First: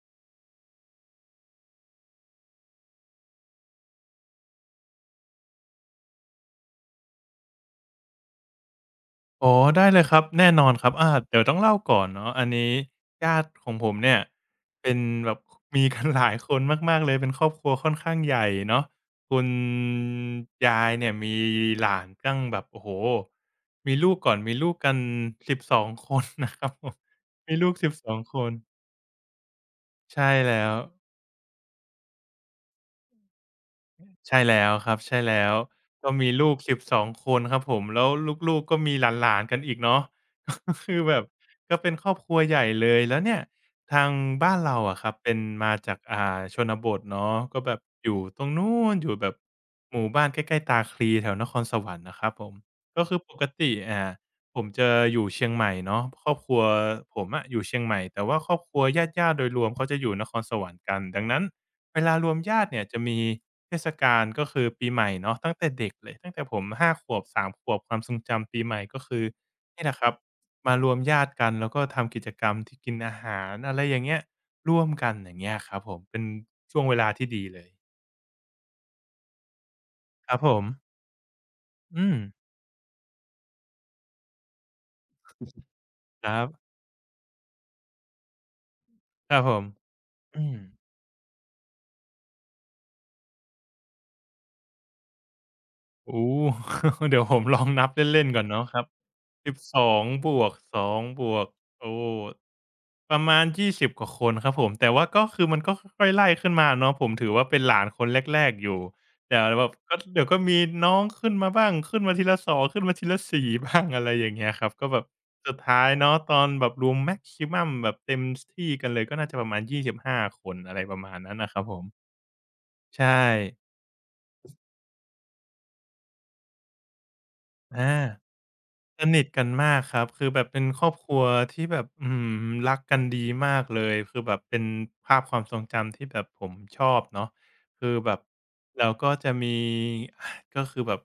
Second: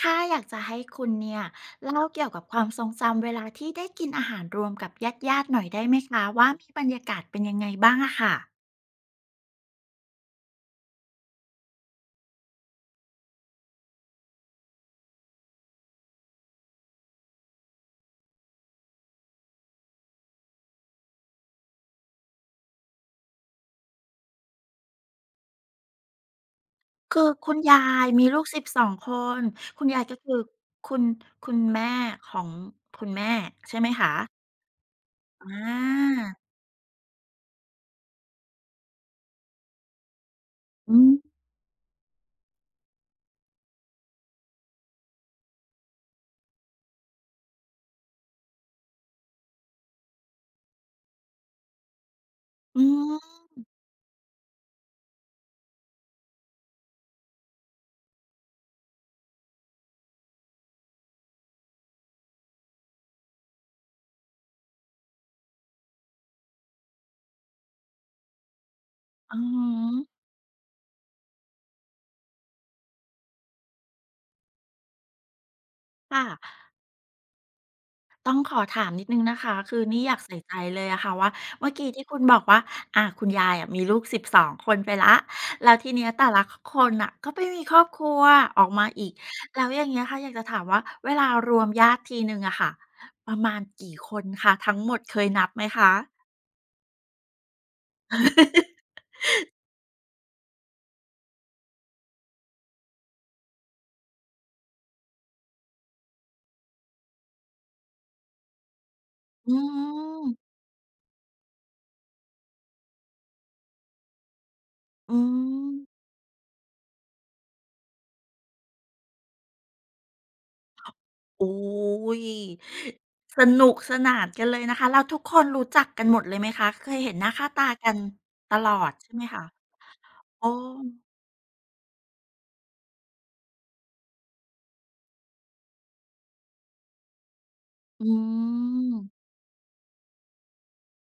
ค่ะอยากจะให้คุณเนี่ยเล่าเกี่ยวกับความทรงจำเวลาที่ได้กินอาหารรวมกับญาติๆหน่อยได้ไหมคะว่ามีบรรยากาศเป็นยังไงบ้างอะค่ะอ๋อได้เลยครับแน่นอนครับเดี๋ยวต้องเล่าก่อนเนาะอันนี้ญาติของผมเนี่ยเป็นแบบมีกันหลายคนมากๆเลยเป็นครอบครัวค่อนข้างใหญ่เนาะคุณยายเนี่ยมีหลานตั้งแบบโอ้โฮมีลูกก่อนมีลูกกัน12คนนะครับผมคือคุมีณลูกยาย12มีคลูกสนสิบสองคนคุณยายก็ใช่คือแล้ว คุณคุณแม่ของคุณแม่ใช่ไหมคะใช่แล้วครับใช่แล้อวก็ามีลูก12คนครับผมแล้วลูกๆก็มีหลานๆกันอีกเนาะ ก็คือือแบบมก็เป็นครอบครัวใหญ่เลยแล้วเนี่ยทางบ้านเราอะครับเป็นมาจากชนบทเนาะก็แบบอยู่ตรงนู้นอยู่แบบหมู่บ้านใกล้ๆตาคลีแถวนครสวรรค์นะครับผมอืก็คือปมกติผมจะอยู่เชียงใหม่เนาะครอบครัวผมอะอยู่เชียงใหม่แต่ว่าครอบครัวญาติๆโดยรวมเขาจะอยู่นครสวรรค์กันดังนั้น เวลารวมญาติเนี่ยจะมีเทศกาลก็คือปีใหม่เนาะตั้งแต่เด็กเลยตั้งแต่ผม5 ขวบ3 ขวบความทรงจำปีใหม่ก็คืออืนี่แหมละครับมารวมญาติกันแล้วก็ทำกิจกรรมที่กินอาหารอะไรอย่างเงี้ยร่วมกันอย่างเงี้ยครับผมเป็นค่ะ ช่วงเวลาที่ดีเลยต้องขอถามนิดนึงนะคะ คือนี่อยากคใส่รับผใจมเลยอะค่ะว่าเมื่อกี้ที่อืคุมณบอกว่าอาคุณยายอะมีลูกสสิบสองคนไปแล้วแล้วทีเนี้ยคแต่รัละบคนอ่ะก็ไปมีครอบครัวออกมาอีก ครับผมแล้วอย่างเงี้ยค่ะอยากจะอืม ถามว่าเวลารวมญาติทีหนึ่งอะค่ะ ประมาณกี่คนคะทั้งหมดเคยนับไหมคะ โอ้ เดี๋ยวผมลองนับเล่นๆก่อนเนาะครับ 12บสองบวก2บวกโอ้ประมาณ20กว่าคนครับผมแต่ว่าก็คือมันก็ค่อยๆไล่ขึ้นมาเนาะผมถือว่าเป็นหลานคนแรกๆอยู่แต่อืแบบก็มเดี๋ยวก็มีน้องขึ้นมาบ้าง ขึ้นมาทีละสองขึ้นมาทีละสี่บ้างอะไรอย่างเงี้ยครับก็แบบอืสุดมท้ายเนาะตอนแบบรวมแม็กซิมัมแบบเต็มที่กันเลยก็น่าจะประมาณ 25 คนอะไรประมาณนั้นโอ้นะครับผม ยใช่สนุกสนานกันเลยนะคะ แล้วทุกคนรู้จักกันหมดเลยไหมคะเคยเห็นหน้าค่าตาอา กันตลอดสใช่ไหนิมทกัคะ นมากครับคือแบอ๋บอเป็นครอบครัวที่แบบอื้อฮือรักกันดีมากเลยคือแบบเป็นภาพความทรงจำที่แบบผมชอบเนาะคืออืแบบเราก็ม จะมีก็คือแบบ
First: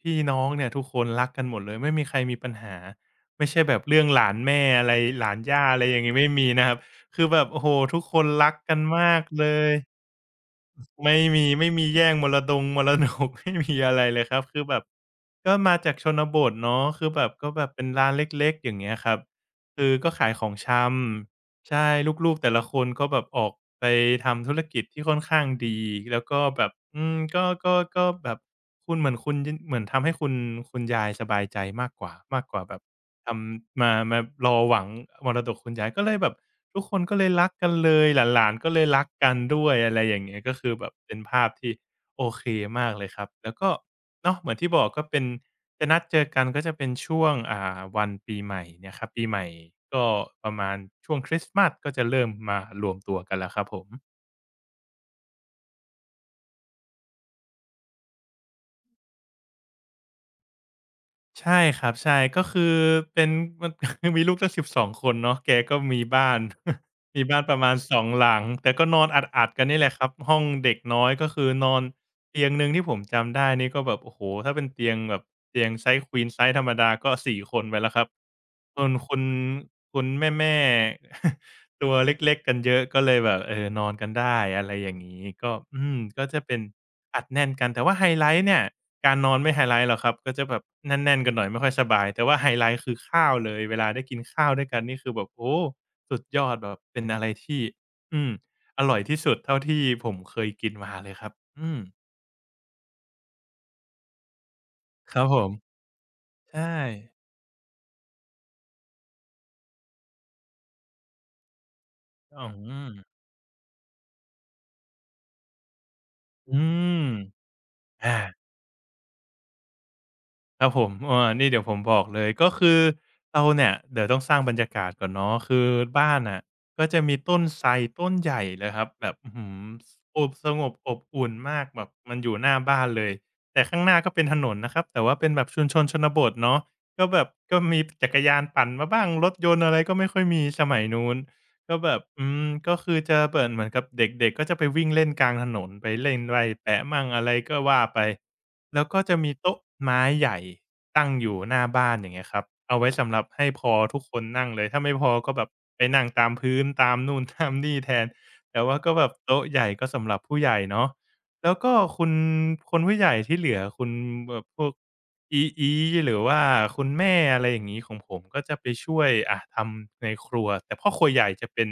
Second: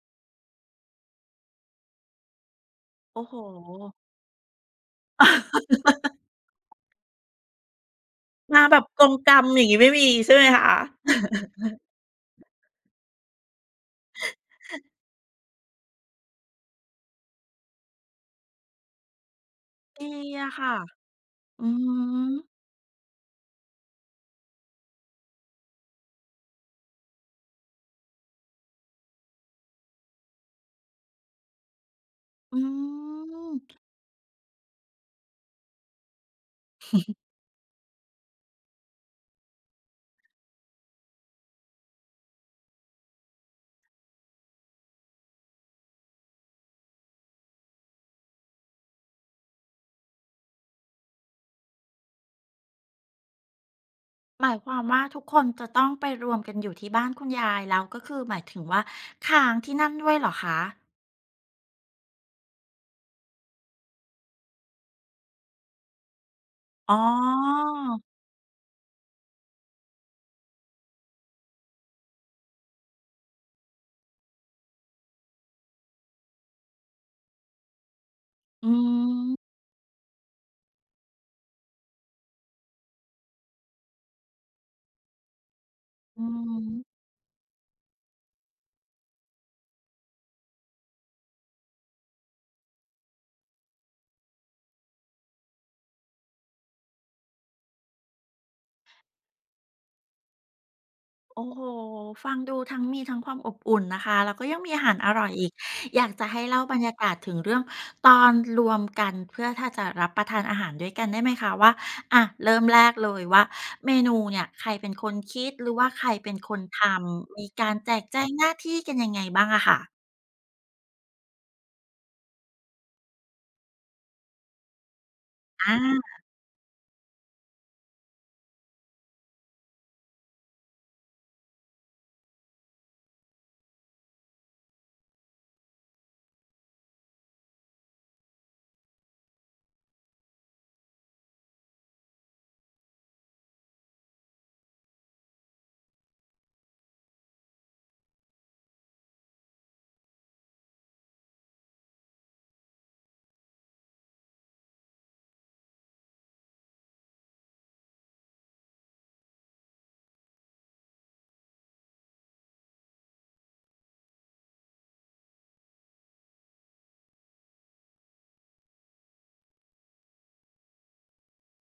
พี่น้องเนี่ยทุกคนรักกันหมดเลยไม่มีใครมีปัญหาโอ้โฮไม่ใช่แบบเรื่องหลานแม่อะไรหลานย่าอะไรอย่างงี้ไม่มีนะครับคือแบบโอ้โฮทุกคนรักมากัแบนบกรงมากกรรมเลอย่างย งี้ไม่มีใช่ไหมคะไม่มีแย่งมรดงมรดก ไม่มีอะไรเลยครับคือแบบก็มาจากชนบทเนาะคือแบบก็แบบเป็นร้านเล็กๆอย่างเงี้ยครับคือดีก็ขายขออะงชค่ะ ำอือใช่ฮึลูกๆแต่ละคนก็แบบออกไปทำธุรกิจที่ค่อนข้างดีแล้วก็แบบอืมก็แบบคุณเหมือนคุณยเหมือนทำให้คุณยายสบายใจมากกว่ามากกอืว่าแบบ ทม ำมารอหวังมรดกคุณยายก็เลยแบบทุกคนก็เลยรักกันเลยหลานๆก็เลยรักกันด้วยอะไรอย่างเงี้ยก็คือแบบเป็นภาพที่โอเคมากเลยครับแล้วก็เนาะเหมือนที่บอกก็เป็นจะนัดเจอกันก็จะเป็นช่วงวันปีใหม่เนี่ยครับปีใหม่ก็ประมาณช่วงคริสต์มาสก็จะเริ่มมารวมตัวกันแล้วครับผม หมายความว่าทุกคนจะต้องไปรวมกันอยู่ที่บ้านคุณยายแล้วก็คือหมายถึงว่าค้างที่นั่นด้วยเหรอคะใช่ครับใช่ก็คือเป็นมัน มีลูกตั้ง12คนเนาะแกก็มีบ้าน อ๋อ มีบ้านประมาณ2หลังแต่ก็นอนอัดๆกันนี่แหละครับห้องเด็กน้อยก็คือนอนเตียงหนึ่งที่ผมจำได้นี่ก็แบบโอ้โฮถ้าเป็นเตียงแบบเตียงไซซ์ queen size ธรรมดาก็4คนไปแล้วครับอืส่วนคุณมคุณแม่ ๆตัวเล็กๆกันเยอะก็เลยแบบเออนอนกันได้อะไรอย่างงี้ก็อืมอืก็จะเป็นม อัดแน่นกันแต่ว่าไฮไลต์เนี่ย การนอนไม่ไฮไลท์หรอกครับก็จะแบบแน่นๆกันหน่อยไม่ค่อยสบายแต่ว่าไฮไลต์คือข้าวเลยเวลาได้กินข้าวด้วยกันนี่คือแบบโอ้สุดยอดแบบเป็นอะไรที่อืมอร่อยที่สุดเท่าที่ผมเคยกินมาเลยครับโอ้โฮอืมฟังดูทั้งมีทั้งความอบอุ่นนะคะ แล้วก็ยังมีอาหารอครัร่บอยผอีมก อยากจะให้เล่าใช่บรรยากาศถึงเรื่องตอนรวมกันเพื่อถ้าจะรับประทานอาหารด้วยกันได้ไหมคะว่าอะอเริ่มแรืกมเลยว่าเมนูเนี่ยใครเป็นคนคิดหรือว่าใครเป็นคอืนทมำ มีการแจกแจอา งหน้าที่กันยังไงบ้างอะค่ะครับผมนี่เดี๋ยวผมบอกเลยก็คือเราเนี่ยเดี๋ยวต้องสร้างบรรยากาศก่อนเนาะคือบ้าอานน่ะก็จะมีต้นไทรต้นใหญ่เลยครับแบบอื้อฮืออบสงบอบอุ่นมากแบบมันอยู่หน้าบ้านเลยแต่ข้างหน้าก็เป็นถนนนะครับแต่ว่าเป็นแบบชุมชนชนบทเนาะก็แบบก็มีจักรยานปั่นมาบ้างรถยนต์อะไรก็ไม่ค่อยมีสมัยนู้น ก็แบบอืม ก็คือจะเปิดเหมือนกับเด็กๆ ก็จะไปวิ่งเล่นกลางถนนไปเล่นไล่แปะมั่งอะไรก็ว่าไป แล้วก็จะมีโต๊ะไม้ใหญ่ตั้งอยู่หน้าบ้านอย่างเงี้ยครับเอาไว้สำหรับให้พอทุกคนนั่งเลย ถ้าไม่พอก็แบบไปนั่งตามพื้นตามนู่นตามนี่แทนแต่ว่าก็แบบโต๊ะใหญ่ก็สำหรับผู้ใหญ่เนาะ แล้วก็คุณคนผู้ใหญ่ที่เหลือคุณแบบพวกอีๆหรือว่าคุณแม่อะไรอย่างงี้ของผมก็จะไปช่วยทำในครัวแต่พ่อครัวใหญ่จะเป็น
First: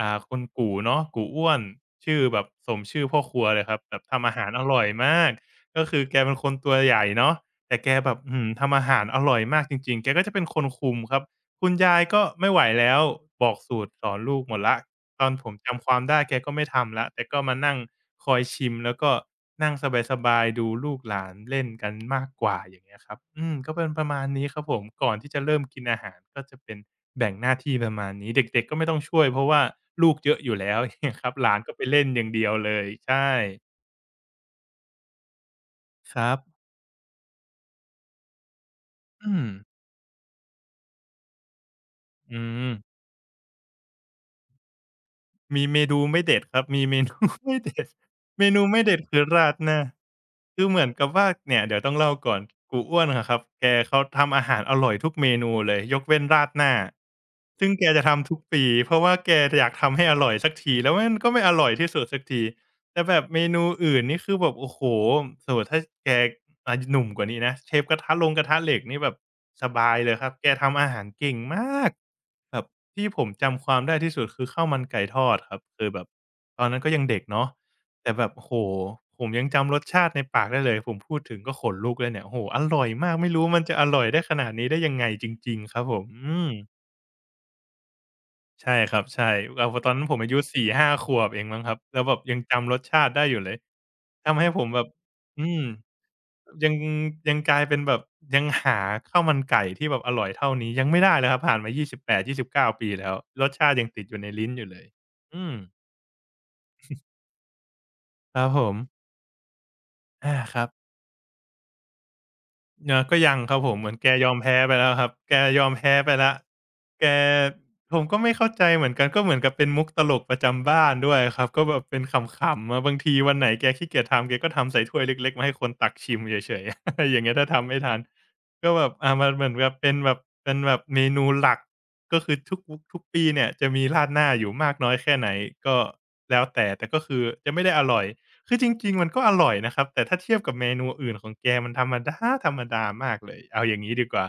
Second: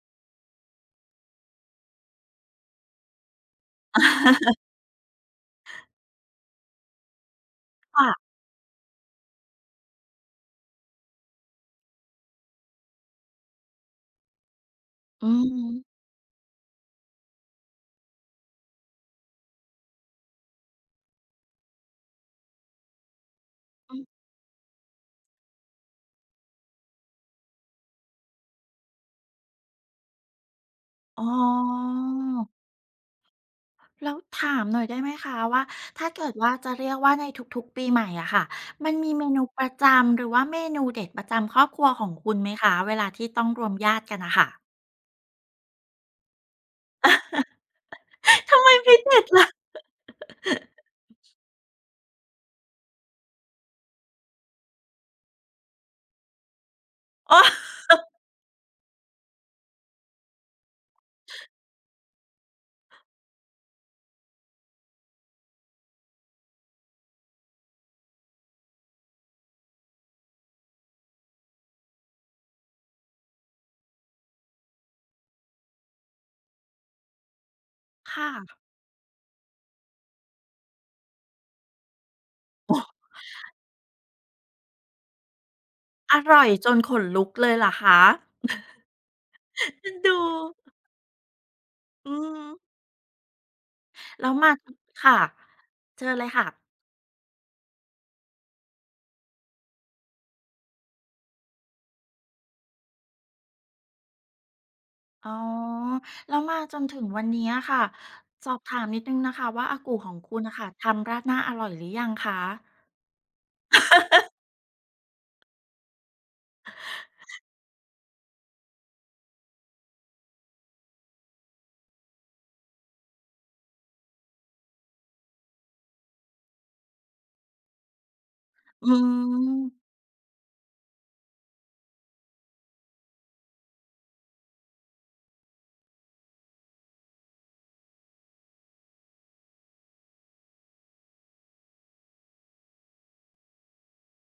คุณกู่เนาะกู่อ้วนชื่อแบบสมชื่อพ่อครัวเลยครับแบบทำอาหารอร่อยมากก็คือแกเป็นคนตัวใหญ่เนาะแต่แกค่ะแบบอื้อฮือทำอาหารอร่อยมากจริงๆแกก็จะเป็นคนคุมครับคุณยายก็ไม่ไหวแล้วบอกสูตรสอนลูกหมดแล้ว ตอือนผมจำความมได้แกก็ไม่ทำแล้วแต่ก็มานั่งคอยชิมแล้วก็นั่งสบายๆดูลูกหลานเล่นกันมากกว่าอย่างเงี้ยครับอืมก็เป็นอือประมาณนี้ครับผมก่อนที่จะเริ่มกินอาหารก็จะเป็นแบ่งหน้าที่ประมาณนี้เด็กๆก็ไม่ต้องช่วยเพราะว่าลูกเยอะอยู่แล้ว อย่างเงี้ยอ๋อ ครับหลานก็ไปเล่นอย่างเดียวเลยใช่แล้วถามหน่อยได้ไหมคะว่าถ้าคเกิรัดบว่าจะเรียกว่าในทุกๆปีใหม่อะค่ะมันมีเมอืนูมประจำหรือว่าเมนูเด็ดประจำครอบครัวของคุณอืไหมคะม เวลาที่ต้องรวมญาติกันน่ะค่ะ มีเมนูไม่เด็ดครับมี เมนู ไม่เด็ดเม ทำนูไมไม่ไม่เด็ดคืเด็อดล่ะ ราดหน้าคือเห มือนกับว่าเนี่ยเดี๋ยวต้องเล่าก่อนกูอ้วนอะครับแกเขาทำอาหารอร่อยทุกเมนูเลยยกเว้นราดหน้าอ๋อซึ่งแกจะทำทุกปีเพราะว่าแกอยากทำให้อร่อยสักทีแล้วมันก็ไม่อร่อยที่สุดสักที แต่แบบเมนูอื่นนี่คือแบบโอ้โฮสมมุติถ้าแกอาหนุ่มกว่านี้นะเชฟกระทะลงกระทะเหล็กนี่แบบสบายเลยครับแกทำอาหารเก่งมากแบบที่ผมจำความได้ที่สุดคือข้าวมันไก่ทอดครับคือแบบตอนนั้นก็ยังเด็กเนาะแต่แบค่ะบโอ้โฮผมยังจำรสชาติในปากได้เลยผมพูดถึงก็ขนลุกเลยเนี่ยโอ้โฮอร่อยมากไม่รู้มันจะอร่อยได้ขนาดนี้ได้ยังไงจริงๆครับผมออืร่อยม จนขนลุกเลยเหรอคะใช่ครับใช่เราตอเอ็นนนั้นผดูมอายุ4-5ขวบเองมั้งครับแล้วอืแบบยังมจำรสชาติได้อยู่เลยแล้วทำให้มาผมแบบค่ะอืมเชิญเลยค่ะยังยังกลายเป็นแบบยังหาข้าวมันไก่ที่แบบอร่อยเท่านี้ยังไม่ได้เลยครับผ่านมา28-29ปดยีสิบเก้าปีแล้วรสชาติยังติดอยู่ในลิ้นอยู่เลยอ๋ออืมแล้วมาจนถึงวันนี้อะค่ะครัสบอผบมถามนิดหนึ่งนะคะว่าอากูของอาคุณน่ะครัค่ะบ ทำราดหน้าอร่อยหรือยังคะเนาะก็ยังครับผมเหมือนแกยอมแพ้ไปแล้วครับแกยอมแพ้ไปแล้วแกผมก็ไม่เข้าใจเหมือนกันก็เหมือนกับเป็นมุกตลกประจำบ้านด้วยครับก็แบบเป็นขำๆอะบางทีวันไหนแกขี้เกียจทำแกก็ทำใส่ถ้วยเล็กๆมาให้คนตักชิมเฉยๆ อะไรอย่างเงี้ยถ้าทำไม่ทันก็แบอืบอามันเหมือนม แบบเป็นแบบเมนูหลักก็คือทุกปีเนี่ยจะมีราดหน้าอยู่มากน้อยแค่ไหนก็แล้วแต่แต่ก็คือจะไม่ได้อร่อย คือจริงๆมันก็อร่อยนะครับแต่ถ้าเทียบกับเมนูอื่นของแกมันธรรมดามากเลยเอาอย่างงี้ดีกว่า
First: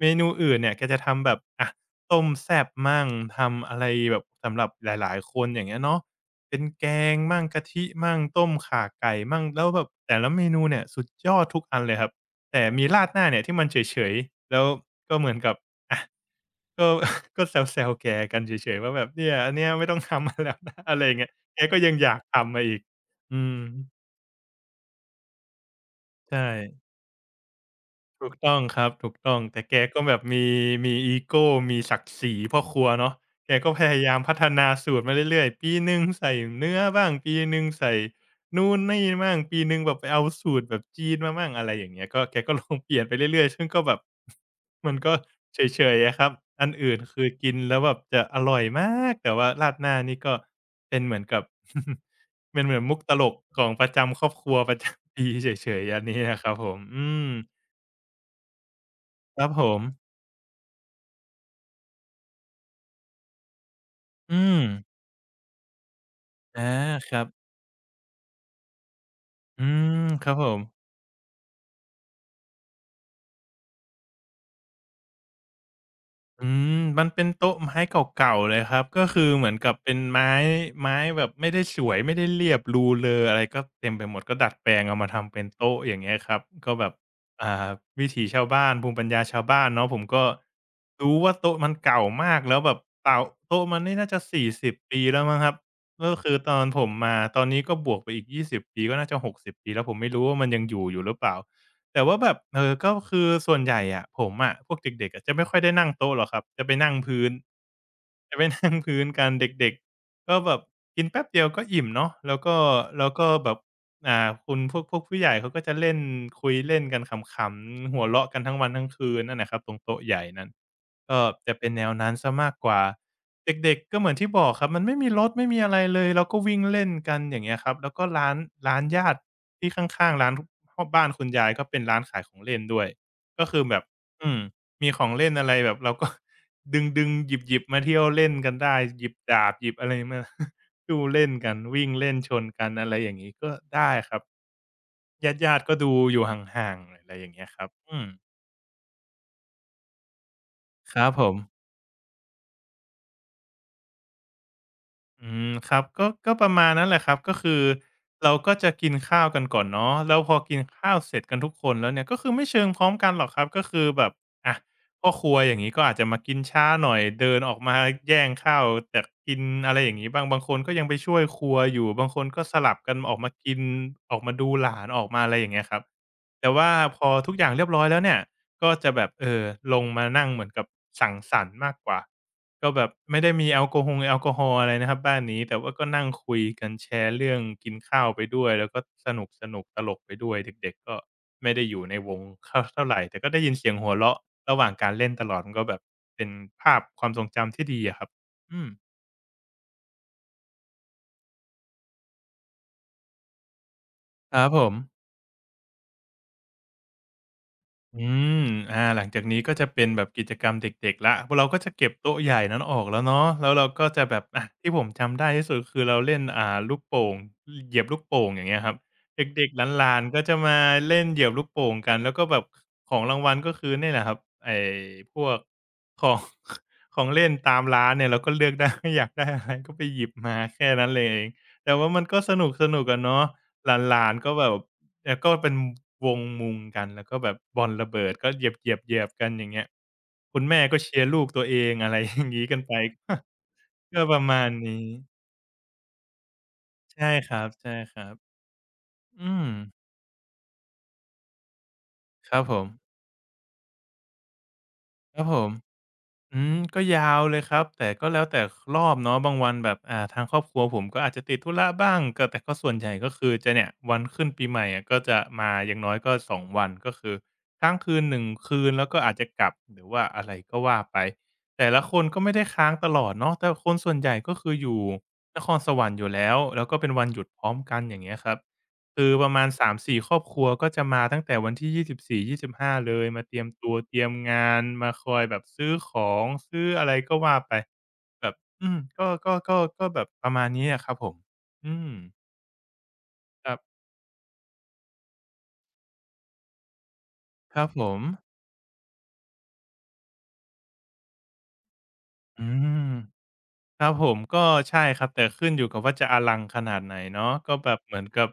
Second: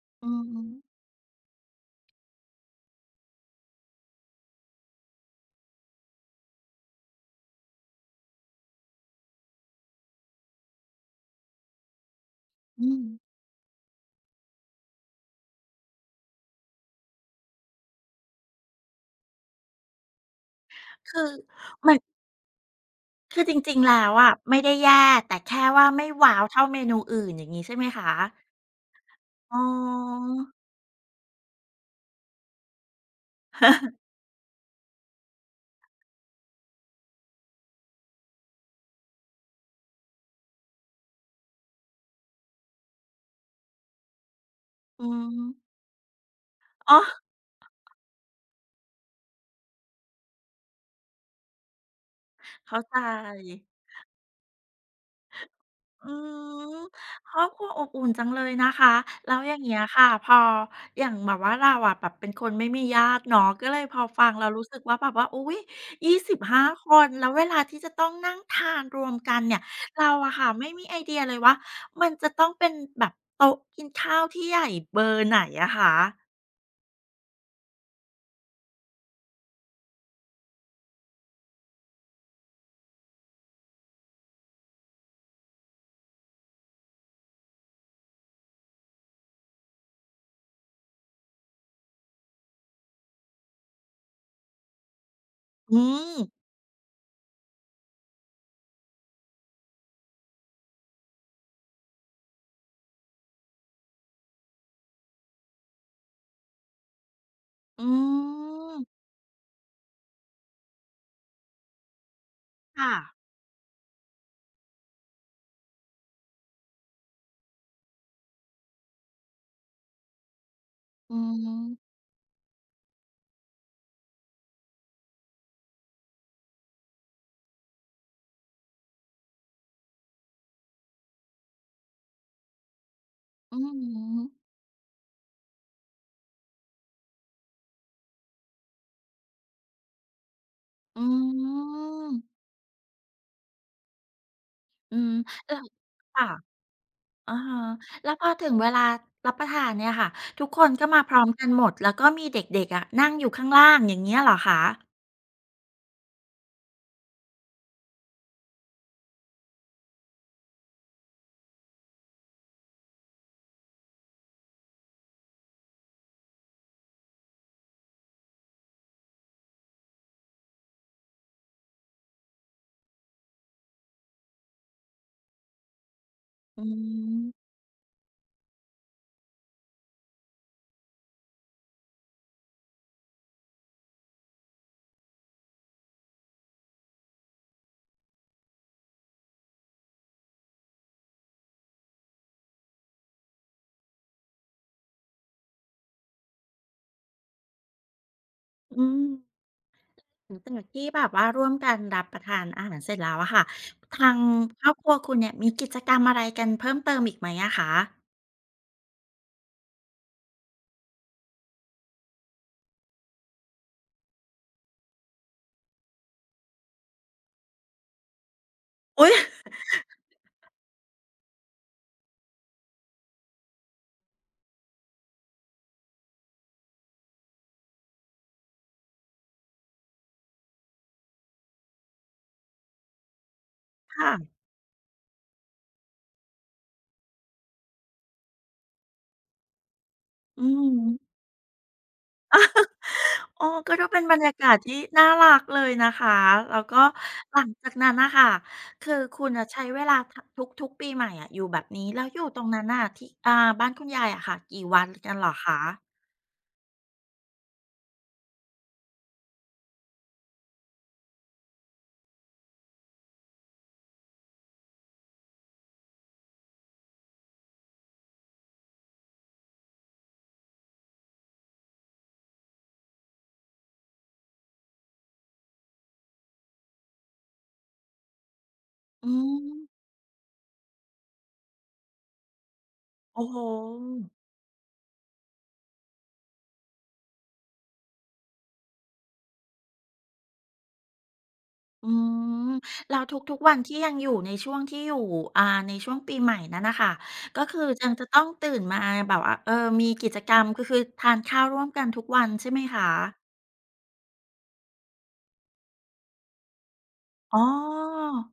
เมอืนูออื่นเนี่ยแกจะทำแบบอะต้มแซ่บมั่งทำอะไรแบบสำหรับหลายๆคนอย่างเงี้ยเนาะเป็นแกงมั่งกะทิมั่งต้มข่าไก่มั่งแล้วแบบแต่ละเมนูเนี่ยสุดยอดทุกอันเลยครับแต่มีอืมราดหน้าเนี่ยที่มันเฉยๆแล้วก็เหมือนกับอะก็ ก็แซวๆแกกันเฉยๆว่าแบบเนี่ยอันเนี้ยไม่ต้องทำ มาแล้วนะอะไรอย่างคืเงี้อยแกก็ยัมังนอยากทำมาอีก คือือจมริงๆแล้วอะไม่ได้แย่แต่แค่ว่าไม่ว้าวใช่ เท่าเมนูอื่นอย่างงี้ใช่ไหมคะถูกต้องครับถูกต้องอ๋แต่อ แกก็แบบมีอีโกมีศักดิ์ศรีพ่อครัวเนาะแกก็พยายา มพัฒนาสูตรมาเรื่อยๆปีหนึ่งใส่เนื้อบ้างปีหนึ่งใส่นู่นนี่มั่งปีหนึ่งแบบไปเอาสูตรแบบจีนมามั่งอะไรอย่างเงี้ยก็แกก็ลองเปลี่ยนไปเรื่อยๆซึ่งก็แบบ มันอืก็มเฉยๆอะครับอันอื่อ๋อนคือกินแล้วแบบจะอร่อยมากแต่ว่าราดหน้านี่ก็เป็นเหมือนกับ เป็นเหมืเข้าอนใมุกตลกขจ องประจำครอบครัวประจำปีเฉยๆอันอืนี้อะครับผมมอืครอบม ครัวอบอุ่นจังเลยนะคะแล้ควรัอบย่าผงเงี้ยค่ะมพออย่างแบบว่าเราอะแบบเป็นคนไม่มีญาติเนาะก็เลยพอฟังอืเรามรู้สึกว่าแบบว่าอุ๊ย25อาคนครัแล้บวเวลาที่จะต้องนั่งทานรวมกันเนี่ยอืมเราครัอะบผค่ะมไม่มีไอเดียเลยว่ามันจะต้องเป็นแบบโต๊ะกินข้าวที่ใหญ่เบอร์ไหนอะคะอืมมันเป็นโต๊ะไม้เก่าๆเลยครับก็คือเหมือนกับเป็นไม้แบบไม่ได้สวยไม่ได้เรียบรูเรออะไรก็เต็มไปหมดก็ดัดแปลงเอามาทำเป็นโต๊ะอย่างเงี้ยครับก็แบบอ่าวิถีชาวบ้านภูมิปัญญาชาวบ้านเนาะผมก็รู้ว่าโต๊ะมันเก่ามากแล้วแบบเต่าโต๊ะมันนี่น่าจะ40ปีแล้วมั้งครับอืก็มคือตอนผมมาตอนนี้ก็บวกไปอีกยี่สิบปีก็น่าจะหกสิบปีแล้วผมไม่รู้ว่ามันยังอยู่อยู่หรือเปล่า แต่ว่าแบบก็คือส่วนใหญ่อะผมอะพวกเด็กๆอะจะไม่ค่อยได้นั่งโต๊ะหรอกครับจะไปนั่งพื้นอืมกันเด็กๆก็แบบกินแป๊บเดียวก็อิ่มเนาะแล้วก็ค่ะแล้วก็แบบคุณพวกผู้ใหญ่เขาก็จะเล่นคุยเล่นกันขำๆหัวเราะกันทั้งวันทั้งคืนนั่นแหละครับตรงโต๊ะใหญ่นั้นอืก็จะเป็นแนวมนั้นเสียมากกว่าเด็กๆก็เหมือนที่บอกครับมันไม่มีรถไม่มีอะไรเลยเราก็วิ่งเล่นกันอย่างเงี้ยครับแล้วก็ร้านญาติ ที่ข้างๆร้านทฮอบบ้านคุณยายก็เป็นร้านขายของเล่นด้วยก็อืคือแบบอืมมมีของเล่นอะไรแบบเราก็ดึงๆหยิบๆมาเที่ยวเล่นกันได้หยิบดาบหยิบอะไรมา สู้เล่นอกันวิ่งเล่นมชนกันอะไรอย่างงี้ก็ได้ครับอืมอืมแล้ญาวติๆก็ดูอยู่หค่ะ ่างๆอะไรอย่าอะงเงี้ยคฮะรับอืมแล้วพอถึงเวลารับประทานเนี่ยค่ะทุกคนก็คมารัพบร้อผมม กันหมดแล้วก็มีเด็กๆอะนั่งอยู่ข้างล่างอย่างเงี้ยเหรอคะอืมครับก็ประมาณนั้นแหละครับก็คือเราก็จะกินข้าวกันก่อนเนาะแล้วพอกินข้าวเสร็จกันทุกคนแล้วเนี่ยก็คือไม่เชิงพร้อมกันหรอกครับก็คือแบบอะพ่อครัวอย่างนี้ก็อาจจะมากินช้าหน่อยเดินออกมาแย่งข้าวแตกกินอะไรอย่างนี้บางคนก็ยังไปช่วยครัวอยู่บางคนก็สลับกันออกมากินออกมาดูหลานออกมาอะไรอย่างเงี้ยครับแต่อืว่าพอทุกอมย่างเรียบร้อยแล้วเนี่ยก็จะแบบลงมานั่งเหมือนกับสังสรรค์มากกว่า ก็แบบไม่ได้มีแอลกอฮอล์อะไรนะครับบ้านนี้แต่ว่าก็นั่งคุยกันแชร์เรื่องกินข้าวไปด้วยแล้วก็สนุกๆตลกไปด้วยเด็กๆก็ไม่ได้อยู่ในวงเท่าไรแต่ก็ได้ยินเสียงหัวเราะระหว่างการเล่นตลอดมันก็แบบเป็นภาพความทรงจำที่ดีอะครับอืมอืมหลังจากที่แบบว่าร่วมกันรับประทานอาหารเสร็จแล้วอะค่ะทางครับผครอม บครัวคุณเนี่ยมีกิจกรรมอะไรกันเพิ่มเติมอีกไหมอะคะอืมหลังจากนี้ก็จะเป็นแบบกิจกรรมเด็กๆแล้วพวกเราก็จะเก็บโต๊ะใหญ่นั้นออกแล้วเนาะแล้วเราก็จะแบบอะที่ผมจำได้ที่สุดคือเราเล่นลูกโป่งเหยียบลูกโป่งอย่างเงี้ยครับอุ๊ยเด็กๆหลานๆก็จะมาเล่นเหยียบลูกโป่งกันแล้วก็แบบของรางวัลก็คือเนี่ยแหละครับไอ้พวกของ ของเล่นตามร้านเนี่ยเราก็เลือกได้ อยากได้อะไรก็ไปหยิบมาแค่นั้นเลยแต่ว่ามันก็สนุกๆอะเนาะหลานๆก็ค่ะแบบ แล้วก็เป็นวงมุงกันแล้วก็แบบบอลระเบิดก็เหยียบๆๆกันอย่างเงี้ยคุอืณแม่ก็ม เชียร์ลูกตัวเองอะไร อย่างงี้กันไป อ๋อก็ดู เป็ก็นบปรรระยามากาณศที่นี้น่ารักเลยนะคะแล้วก็ใช่คหลัรังจากนั้นน่ะบค่ะคือๆคุณอือะมใช้เวลาททุกๆปีใหม่อะอยู่แบบนี้แล้วอยู่คตรัรบงผนั้นมน่ะที่อ่าบ้านคุณยายอะค่ะกี่วันกันครัเหบรอผคม ะอืมก็ยาวเลยครับแต่ก็แล้วแต่รอบเนาะบางวันแบบทางครอบครัวผมก็อาจจะติดธุระบ้างก็แต่ก็ส่วนใหญ่ก็คือจะเนี่ยวันขึ้นปีใหม่อะก็จะมาอย่างน้อยก็สองวันก็คือค้างคืนหนึ่งคืนแล้วก็อาจจะกลับหรือว่าอะไรก็ว่าไปแต่ละคนก็ไม่ได้ค้างตลอดเนาะแต่คนส่วนใหญ่ก็คืออยู่นครสวรรค์อยู่แล้วแล้วก็เป็นวันหยุดพร้อมกันอย่างเงี้ยครับ คืออืประมมาณ3-4ครอบครัวก็จะมาตั้งแต่วันที่24-25เลยมาโอ้เตโฮรียมตัวเตรียมงานมาคอยแบบซื้อของซื้ออะไรก็ว่าไปแบบอืมก็แบบประมาณนี้อะครับผมอือืมมแล้วทุกคๆวัรันที่บยังอยู่ในช่วงที่อยู่อ่าในช่วงปีใหม่นั้นน่ะค่ะก็คคือรับผยังมจะต้องตื่นมาแบบว่าเออมีกิจกรรมก็คือทานข้าวร่วมกันทุกวันอืใช่ไหมม คะครับผมก็ใช่ครับแต่ขึ้นอยู่กับว่าจะอลังขนาดไหนเนาะอ๋อ ก็แบบเหมือนกับ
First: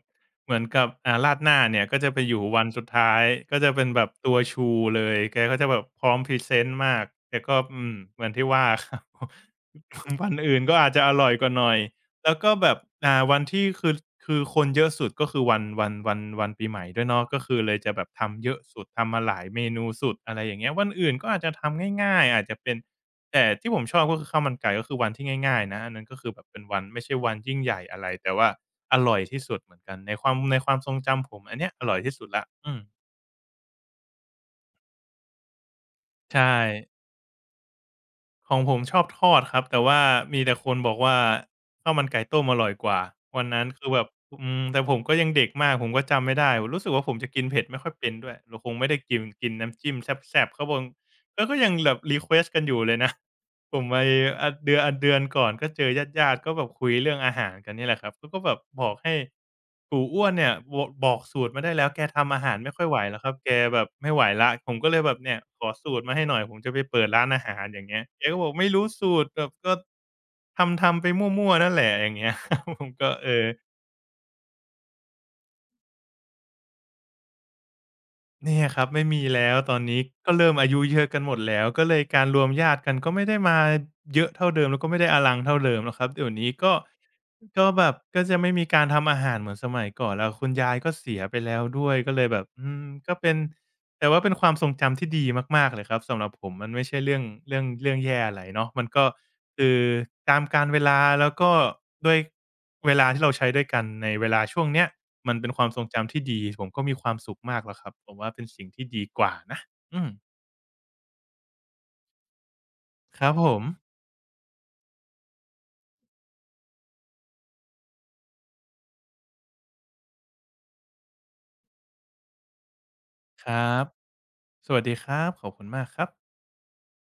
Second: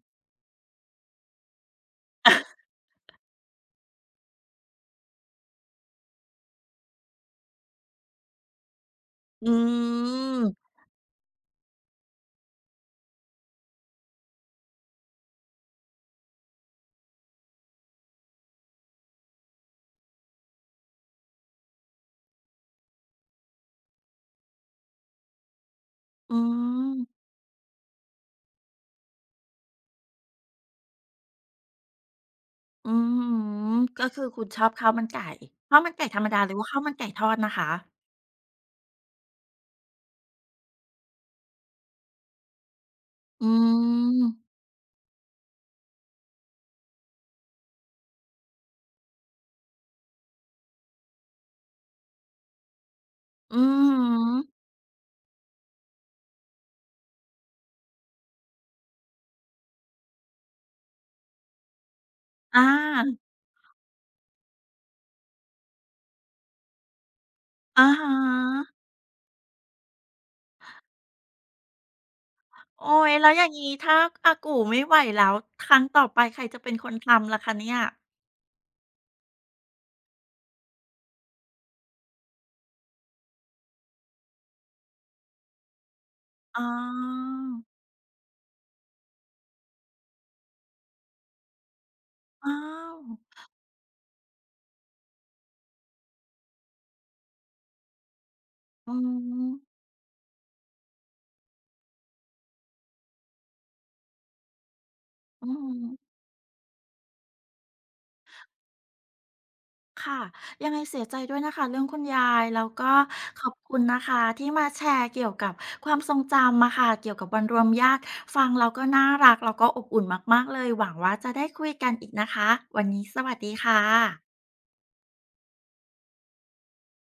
เหมือนกับราดหน้าเนี่ยก็จะไปอยู่วั นสุดท้ายก็จะเป็นแบบตัวชูเลยแกก็จะแบบพร้อมพรีเซนต์มากแต่ก็อืมเหมือนที่ว่า ครับ อื วันอื่นม ก็อาจจะอร่อยกว่าหน่อยแล้วก็แบบวันที่คือคนเยอะสุดก็คือวันปีใหม่ด้วยเนาะก็คือเลยจะแบบทำเยอะสุดทำมาหลายเมนูสุดอะไรอย่างเงี้ยวันอื่นก็อาจจะทำง่ายๆอาจจะเป็น แต่ที่ผมชอบก็คือข้าวมันไก่ก็คือวันที่ง่ายๆนะอันนั้นก็คืออืแบบเป็นวันไม่ใช่มวันยิ่งใหญ่อะไรแต่ว่าอร่อยที่สุดเหมือนกันในความทรงจำผมอันเนี้ยอร่อยที่สุดแล้วอืมอืมก็คือคุณชอบข้าวมันไก่ข้าวมันไก่ธรรมดาใช่หรือว่าข้าวมันไก่ทอดนะคะของผมชอบทอดครับแต่ว่ามีแต่คนบอกว่าข้าวมันไก่ต้มอร่อยกว่าวันอืนั้นคือแบบมอืมแต่ผมก็ยังเด็กมากผมก็จำไม่ได้รู้สึกว่าผมจะกินเผ็ดไม่ค่อยเป็นด้วยเราคงไม่ได้กินกินน้ำจิ้มแซ่บๆเขาบงกก็ยังแบบรีเควสต์กันอยู่เลยนะ อือผมฮไปึเดือนอนเดือนก่อนก็เจอญาติๆก็แบบคุยเรื่องอาหารกันนี่แหละครับเขาก็แบบบอกให้กูอ้วนเนี่ยบอกสูตรมาได้แล้วแกทำอาหารอาไม่ค่อยไหวแล้วครับแกแบบไม่ไหวละผมก็เลยแบบเนี่ยขอสูตรมาให้หน่อยผมจะไปเปิดร้านอาหารอย่าอะงเงี้ฮยแกก็บอกไม่ะรู้สูตรแบบก็ทำไปมั่วๆนั่นแหละอย่างเงี้ย ผมโอ๊ก็ยเอแล้วออ ย่างงี้ถ้าอากูไม่ไหวแล้วครั้งต่อไปใครจะเป็นคนทำล่ะคะเนี่ยเนี่ยครับไม่มีแล้วตอนนี้ก็เริ่มอายุเยอะกันหมดแล้วก็เลยการรวมญาติกันก็ไม่ได้มาเยอะเท่าเดิมแล้วก็ไม่ได้อลังเท่าเดิมแล้วครับเดี๋ยวนี้อ๋ก็อก็แบบก็จะไม่มีการทำอาหารเหมือนสมัยก่อนแล้วคุณยายก็เสียไปแล้วด้วยก็เลยแบบอ้าอืมวก็เป็นแต่ว่าเป็นความทรงจำที่ดีมากๆเลยครับสำหรับผมมันไม่ใช่เรื่องแย่อะไรเนาะมันอืก็มคือตามกาลเวลาแล้วก็ด้วยเวลาที่เราใช้ด้วยกันในเวลาช่วงเนี้ย มันอืเป็นความทรงจำม ที่ดีผมก็มีความสุขมากแล้วครับผมว่าเป็นสิ่งที่ดีกว่านะอืมค่ะยังไงเสียใจด้วยนะคะเรื่องคุณยายแล้วก็ครับขผอบมคุณนะคะที่มาแชร์เกี่ยวกับความทรงจำอะค่ะเกี่ยวกับวันรวมญาติฟังแล้วก็น่ารักแล้วก็อบอุ่นมากๆเลยหวังว่าจะได้คุยกันอีกนะคะวันนี้สวัสคดีรัค่บะสวัสดีครับขอบคุณมากครับ